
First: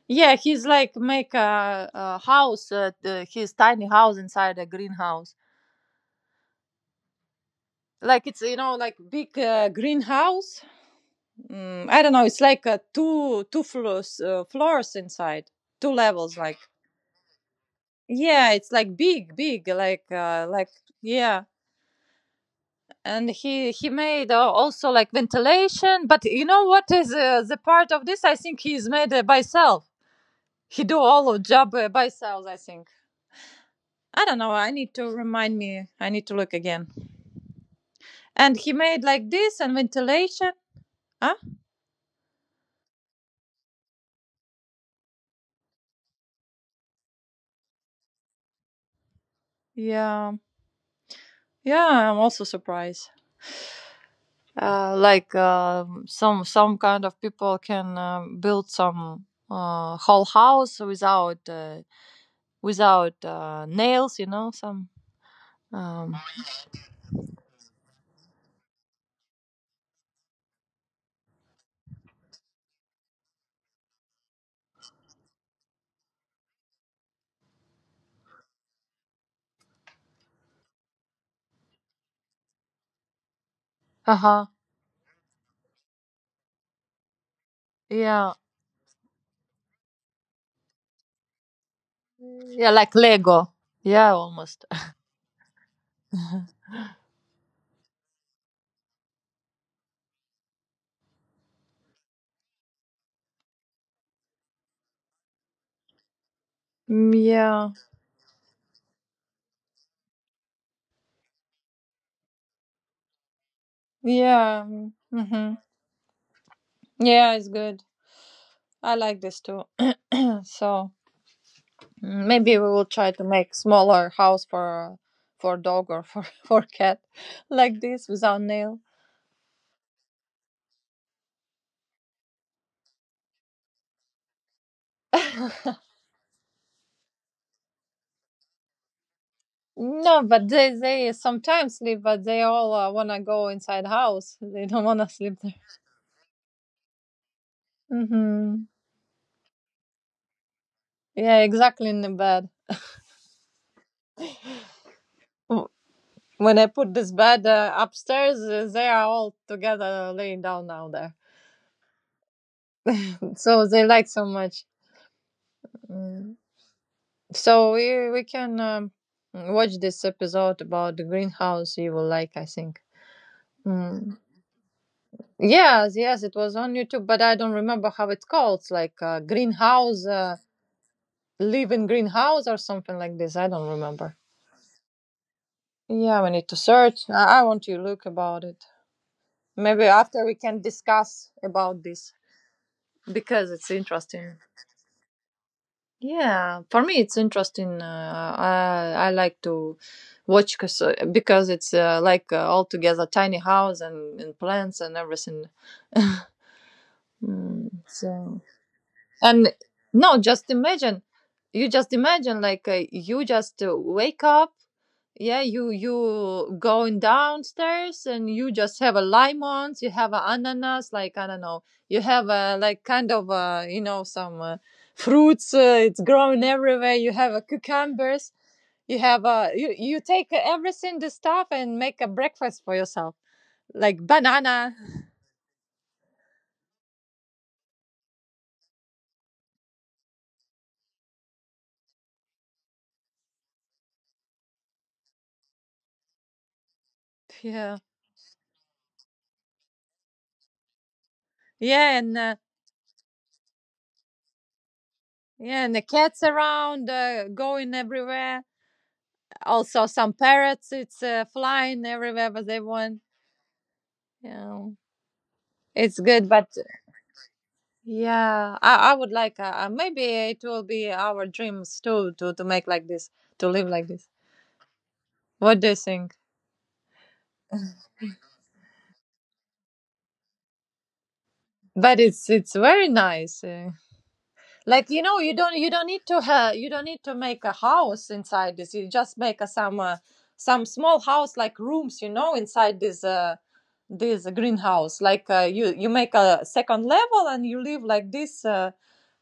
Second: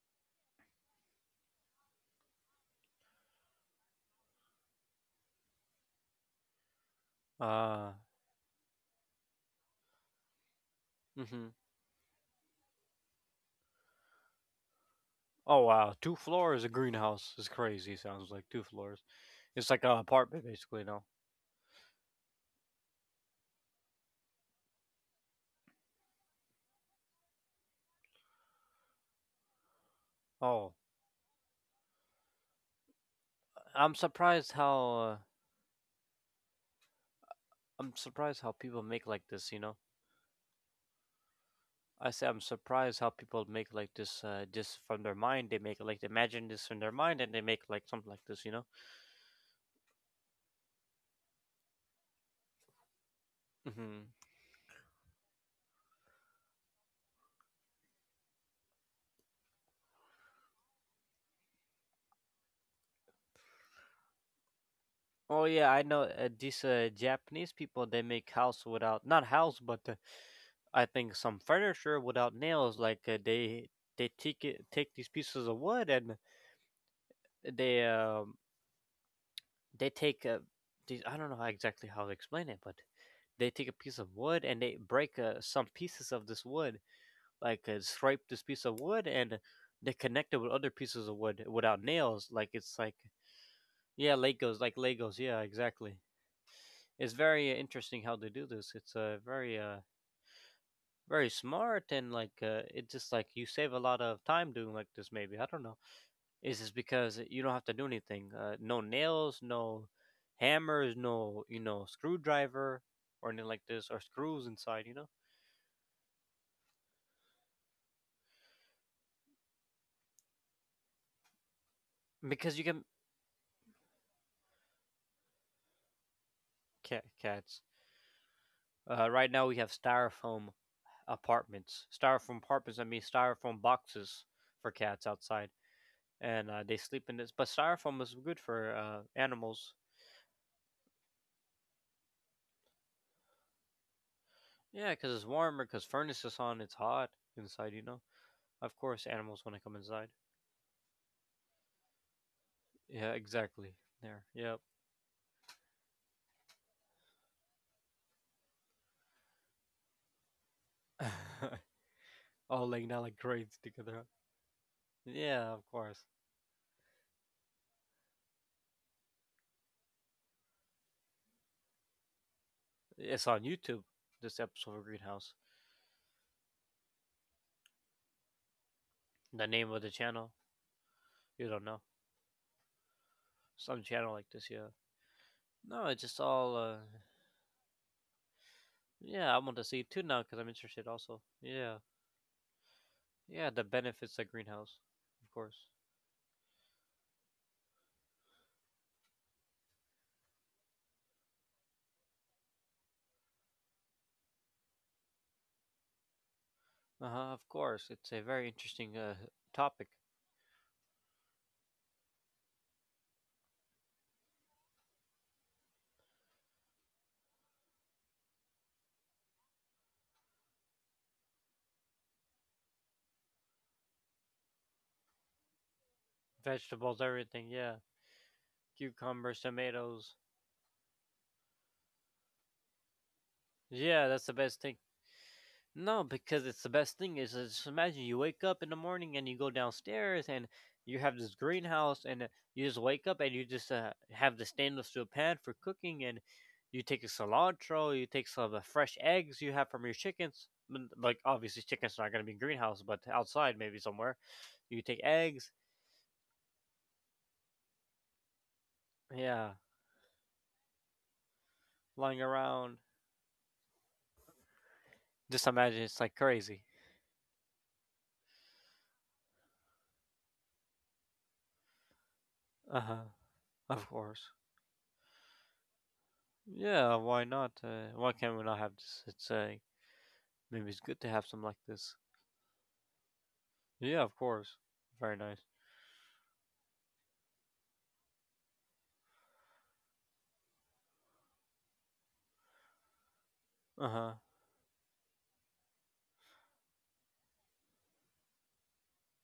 Speaker 2: yeah he's like make a house his tiny house inside a greenhouse
Speaker 1: Uh,
Speaker 2: like it's you know like big greenhouse.
Speaker 1: mm-hmm.
Speaker 2: Mm, I don't know. It's like two floors inside,
Speaker 1: Oh
Speaker 2: two
Speaker 1: wow, two
Speaker 2: levels. Like
Speaker 1: floors a greenhouse is crazy. Sounds like
Speaker 2: yeah,
Speaker 1: two
Speaker 2: it's like
Speaker 1: floors.
Speaker 2: big, big.
Speaker 1: It's like an apartment
Speaker 2: Like
Speaker 1: basically. No.
Speaker 2: yeah. And he made also like ventilation. But you know what is the part of this? I think he's made by self.
Speaker 1: Oh,
Speaker 2: He do all of job by self. I think.
Speaker 1: I'm
Speaker 2: I don't know.
Speaker 1: surprised
Speaker 2: I need to
Speaker 1: how uh,
Speaker 2: remind me. I need to look again.
Speaker 1: I'm surprised how
Speaker 2: And he
Speaker 1: people
Speaker 2: made
Speaker 1: make
Speaker 2: like
Speaker 1: like this.
Speaker 2: this
Speaker 1: You
Speaker 2: and
Speaker 1: know,
Speaker 2: ventilation. Huh?
Speaker 1: I say I'm surprised how people make like this just from their mind. They make like imagine this in their mind, and they make like something like this. You know.
Speaker 2: Yeah. Yeah. I'm also surprised.
Speaker 1: Mhm.
Speaker 2: Like some kind of people can build some whole house without without nails, you know, some.
Speaker 1: Oh yeah, I know
Speaker 2: Um,
Speaker 1: these Japanese people. They make house without not house, but I think some furniture without nails. Like they take it, take these pieces of wood and they um they take these. I don't know how exactly how to explain it, but they take a piece of
Speaker 2: uh
Speaker 1: wood
Speaker 2: huh.
Speaker 1: and they break some pieces of this wood, like scrape
Speaker 2: Yeah.
Speaker 1: this piece of wood, and they connect it with other pieces of wood without nails. Like
Speaker 2: Yeah,
Speaker 1: it's like
Speaker 2: like Lego. Yeah,
Speaker 1: yeah, Legos,
Speaker 2: almost.
Speaker 1: like Legos. Yeah, exactly. It's very interesting how they do this. It's very smart, and like it just like you save a lot of time doing like this. Maybe I don't know. Is this
Speaker 2: Mm,
Speaker 1: because you don't have
Speaker 2: yeah.
Speaker 1: to do anything? No nails, no hammers, no you know screwdriver or anything like this, or screws
Speaker 2: Yeah.
Speaker 1: inside. You know
Speaker 2: Mm-hmm. Yeah, it's good. I like this too. So mm, maybe
Speaker 1: because you
Speaker 2: we
Speaker 1: can
Speaker 2: will try to make smaller house for dog or for for cat
Speaker 1: cats.
Speaker 2: like this without nail.
Speaker 1: Right now we have styrofoam apartments. Styrofoam apartments. I mean styrofoam boxes for cats outside, and they sleep in this. But styrofoam is good for animals.
Speaker 2: No, but they sometimes sleep, but they all wanna go inside house. They don't
Speaker 1: Yeah,
Speaker 2: wanna
Speaker 1: because it's
Speaker 2: sleep there.
Speaker 1: warmer, because furnace is on, it's hot inside, you know?
Speaker 2: Hmm
Speaker 1: Of course, animals want to come inside.
Speaker 2: Yeah, exactly in the bed.
Speaker 1: Yeah, exactly. There. Yep.
Speaker 2: W- When I put this bed upstairs, they are all together laying down now there.
Speaker 1: All laying down like crates
Speaker 2: So they
Speaker 1: together.
Speaker 2: like so much.
Speaker 1: Yeah, of course.
Speaker 2: Mm. So we can watch this episode about the greenhouse. You will like, I think.
Speaker 1: It's on YouTube,
Speaker 2: Mm.
Speaker 1: this episode of Greenhouse.
Speaker 2: Yes, yes, it was on YouTube, but I don't remember how it's called. It's like
Speaker 1: The name of the
Speaker 2: greenhouse.
Speaker 1: channel, you don't
Speaker 2: Live
Speaker 1: know.
Speaker 2: in greenhouse or something like this. I don't
Speaker 1: Some channel
Speaker 2: remember.
Speaker 1: like this, yeah. No, it's just
Speaker 2: Yeah, we need
Speaker 1: all,
Speaker 2: to search. I want to look about it.
Speaker 1: yeah, I want to see
Speaker 2: Maybe
Speaker 1: it too now
Speaker 2: after
Speaker 1: because
Speaker 2: we
Speaker 1: I'm
Speaker 2: can
Speaker 1: interested also.
Speaker 2: discuss
Speaker 1: Yeah.
Speaker 2: about this
Speaker 1: Yeah,
Speaker 2: because
Speaker 1: the
Speaker 2: it's
Speaker 1: benefits of
Speaker 2: interesting.
Speaker 1: greenhouse, of course.
Speaker 2: Yeah, for me it's interesting. I like to watch cause, because it's like all together tiny house and plants and everything.
Speaker 1: Uh huh, of
Speaker 2: Mm,
Speaker 1: course. It's a
Speaker 2: so
Speaker 1: very interesting
Speaker 2: and
Speaker 1: topic.
Speaker 2: no, just imagine. You just imagine like you just wake up yeah you going downstairs and you just have a lemons you have a ananas like I don't know you have a like kind of you know some fruits it's growing
Speaker 1: Vegetables,
Speaker 2: everywhere you have a
Speaker 1: everything, yeah.
Speaker 2: cucumbers you have
Speaker 1: Cucumbers,
Speaker 2: a you
Speaker 1: tomatoes.
Speaker 2: take everything the stuff and make a breakfast for yourself like
Speaker 1: Yeah, that's the best thing.
Speaker 2: banana
Speaker 1: No, because it's the best thing is just imagine you wake up in the morning and you go downstairs, and you have this greenhouse, and you just wake up and you just have the stainless steel pan for cooking, and you take a
Speaker 2: yeah
Speaker 1: cilantro, you take some of the fresh eggs you have from your chickens. N- Like obviously chickens are
Speaker 2: yeah
Speaker 1: not
Speaker 2: and
Speaker 1: going to be in greenhouse, but outside maybe somewhere. You take eggs,
Speaker 2: yeah and the cats around going everywhere
Speaker 1: yeah,
Speaker 2: also some parrots it's flying
Speaker 1: lying
Speaker 2: everywhere but they
Speaker 1: around.
Speaker 2: want yeah.
Speaker 1: Just imagine
Speaker 2: It's
Speaker 1: it's like
Speaker 2: good, but
Speaker 1: crazy.
Speaker 2: yeah, I would like maybe it will be our dreams too to make
Speaker 1: Uh
Speaker 2: like
Speaker 1: huh.
Speaker 2: this, to live like
Speaker 1: Of
Speaker 2: this.
Speaker 1: course.
Speaker 2: What do you think?
Speaker 1: Yeah, why not? Why can't we not have this? It's Maybe it's good to have some like
Speaker 2: But
Speaker 1: this.
Speaker 2: it's very nice.
Speaker 1: Yeah, of course.
Speaker 2: Like you know,
Speaker 1: Very
Speaker 2: you
Speaker 1: nice.
Speaker 2: don't you don't need to make a house inside this. You just make some small house like rooms, you know, inside
Speaker 1: Uh huh.
Speaker 2: this greenhouse. Like you you make a second level and you live like this. Uh,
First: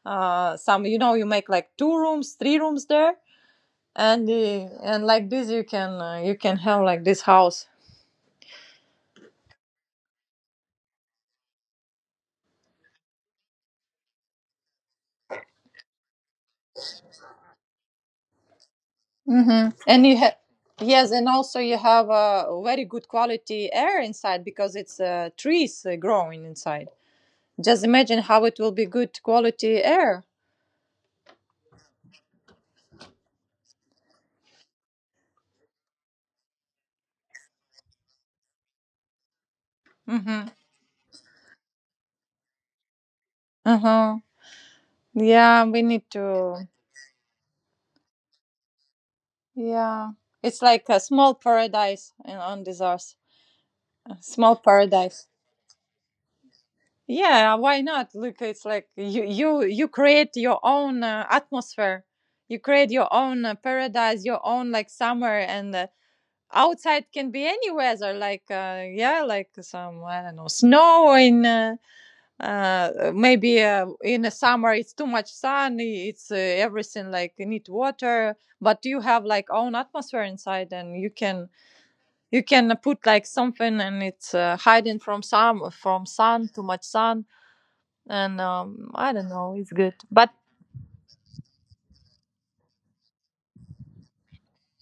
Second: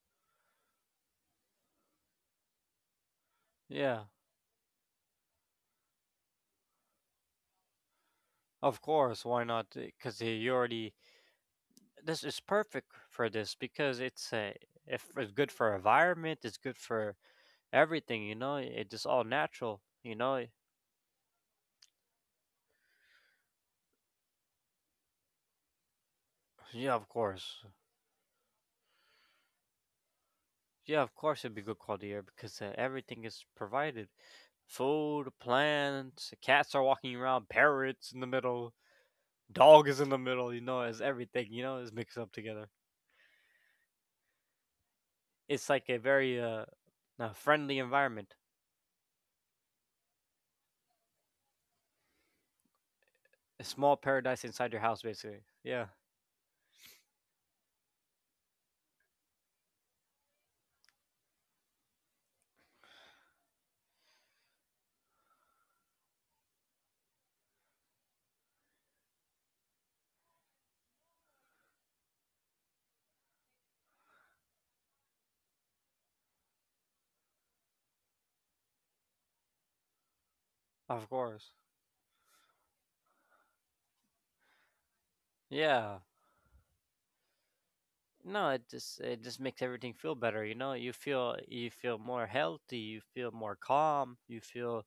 Speaker 2: uh, Some you know you make like two rooms, three rooms there
Speaker 1: Yeah,
Speaker 2: and and like this you can have like this house.
Speaker 1: of course. Why not? Because you already this is perfect for this because it's if it's good for environment, it's good for everything. You know, it is all
Speaker 2: Mm-hmm.
Speaker 1: natural.
Speaker 2: And
Speaker 1: You
Speaker 2: you have,
Speaker 1: know.
Speaker 2: yes, and also you have a very good quality air inside because it's trees growing inside.
Speaker 1: Yeah, of course.
Speaker 2: Just imagine how it will be good quality air.
Speaker 1: Yeah, of course it'd be good quality air because everything is provided. Food, plants, cats are walking around, parrots in the middle, dog is in the
Speaker 2: Mm-hmm.
Speaker 1: middle, you know, as everything, you know, is mixed up together.
Speaker 2: Uh-huh. Yeah,
Speaker 1: It's
Speaker 2: we
Speaker 1: like a
Speaker 2: need
Speaker 1: very
Speaker 2: to.
Speaker 1: friendly environment.
Speaker 2: Yeah, it's like a small paradise in, on this earth.
Speaker 1: A small
Speaker 2: A
Speaker 1: paradise
Speaker 2: small
Speaker 1: inside your house
Speaker 2: paradise.
Speaker 1: basically. Yeah,
Speaker 2: Yeah, why not? Look, it's like you create your own atmosphere. You create your own paradise, your own like summer, and outside can be any weather. Like yeah, like some I don't know snow in maybe in the summer it's too much sun. It's everything like you need water, but you have like own atmosphere inside, and
Speaker 1: of course.
Speaker 2: you can put like something, and it's hiding from some
Speaker 1: Yeah.
Speaker 2: from sun too much sun and
Speaker 1: No,
Speaker 2: I
Speaker 1: it
Speaker 2: don't
Speaker 1: just
Speaker 2: know,
Speaker 1: makes
Speaker 2: it's
Speaker 1: everything
Speaker 2: good.
Speaker 1: feel
Speaker 2: But
Speaker 1: better, you know? You feel more healthy, you feel more calm, you feel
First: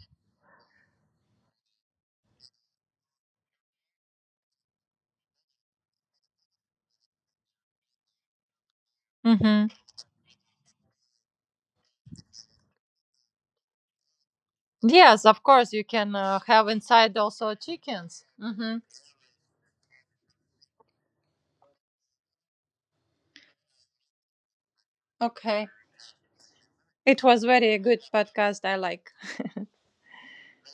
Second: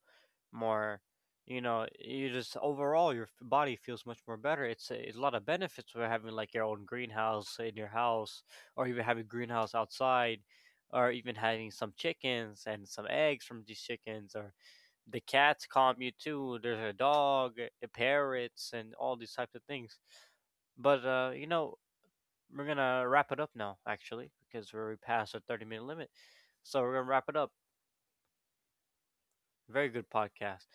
Speaker 1: more you know you just overall your body feels much more better. It's a, it's a lot of benefits for having like your own greenhouse in your house, or even having
Speaker 2: hmm
Speaker 1: greenhouse outside, or even having some chickens and some eggs from these chickens, or the
Speaker 2: yes, of
Speaker 1: cats
Speaker 2: course, you
Speaker 1: calm you
Speaker 2: can
Speaker 1: too.
Speaker 2: have
Speaker 1: There's a
Speaker 2: inside
Speaker 1: dog,
Speaker 2: also chickens.
Speaker 1: parrots,
Speaker 2: Hmm
Speaker 1: and all these types of things. But you know, we're gonna wrap it up now actually because we're already past the 30
Speaker 2: Okay,
Speaker 1: minute limit, so we're gonna wrap
Speaker 2: it
Speaker 1: it
Speaker 2: was
Speaker 1: up.
Speaker 2: very good podcast. I like.
Speaker 1: Very good podcast.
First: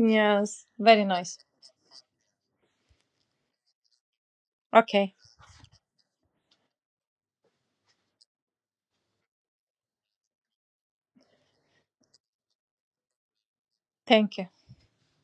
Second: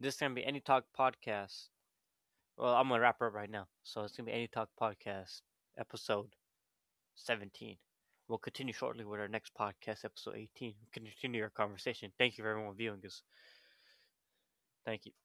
Speaker 1: This can be Any Talk
Speaker 2: very nice.
Speaker 1: Podcast. Well, I'm going to wrap up right now. So it's going to be Any Talk
Speaker 2: Okay,
Speaker 1: Podcast, episode 17. We'll continue shortly with our next podcast, episode 18. We'll continue our conversation. Thank you for everyone viewing us.
Speaker 2: thank you.
Speaker 1: Thank you.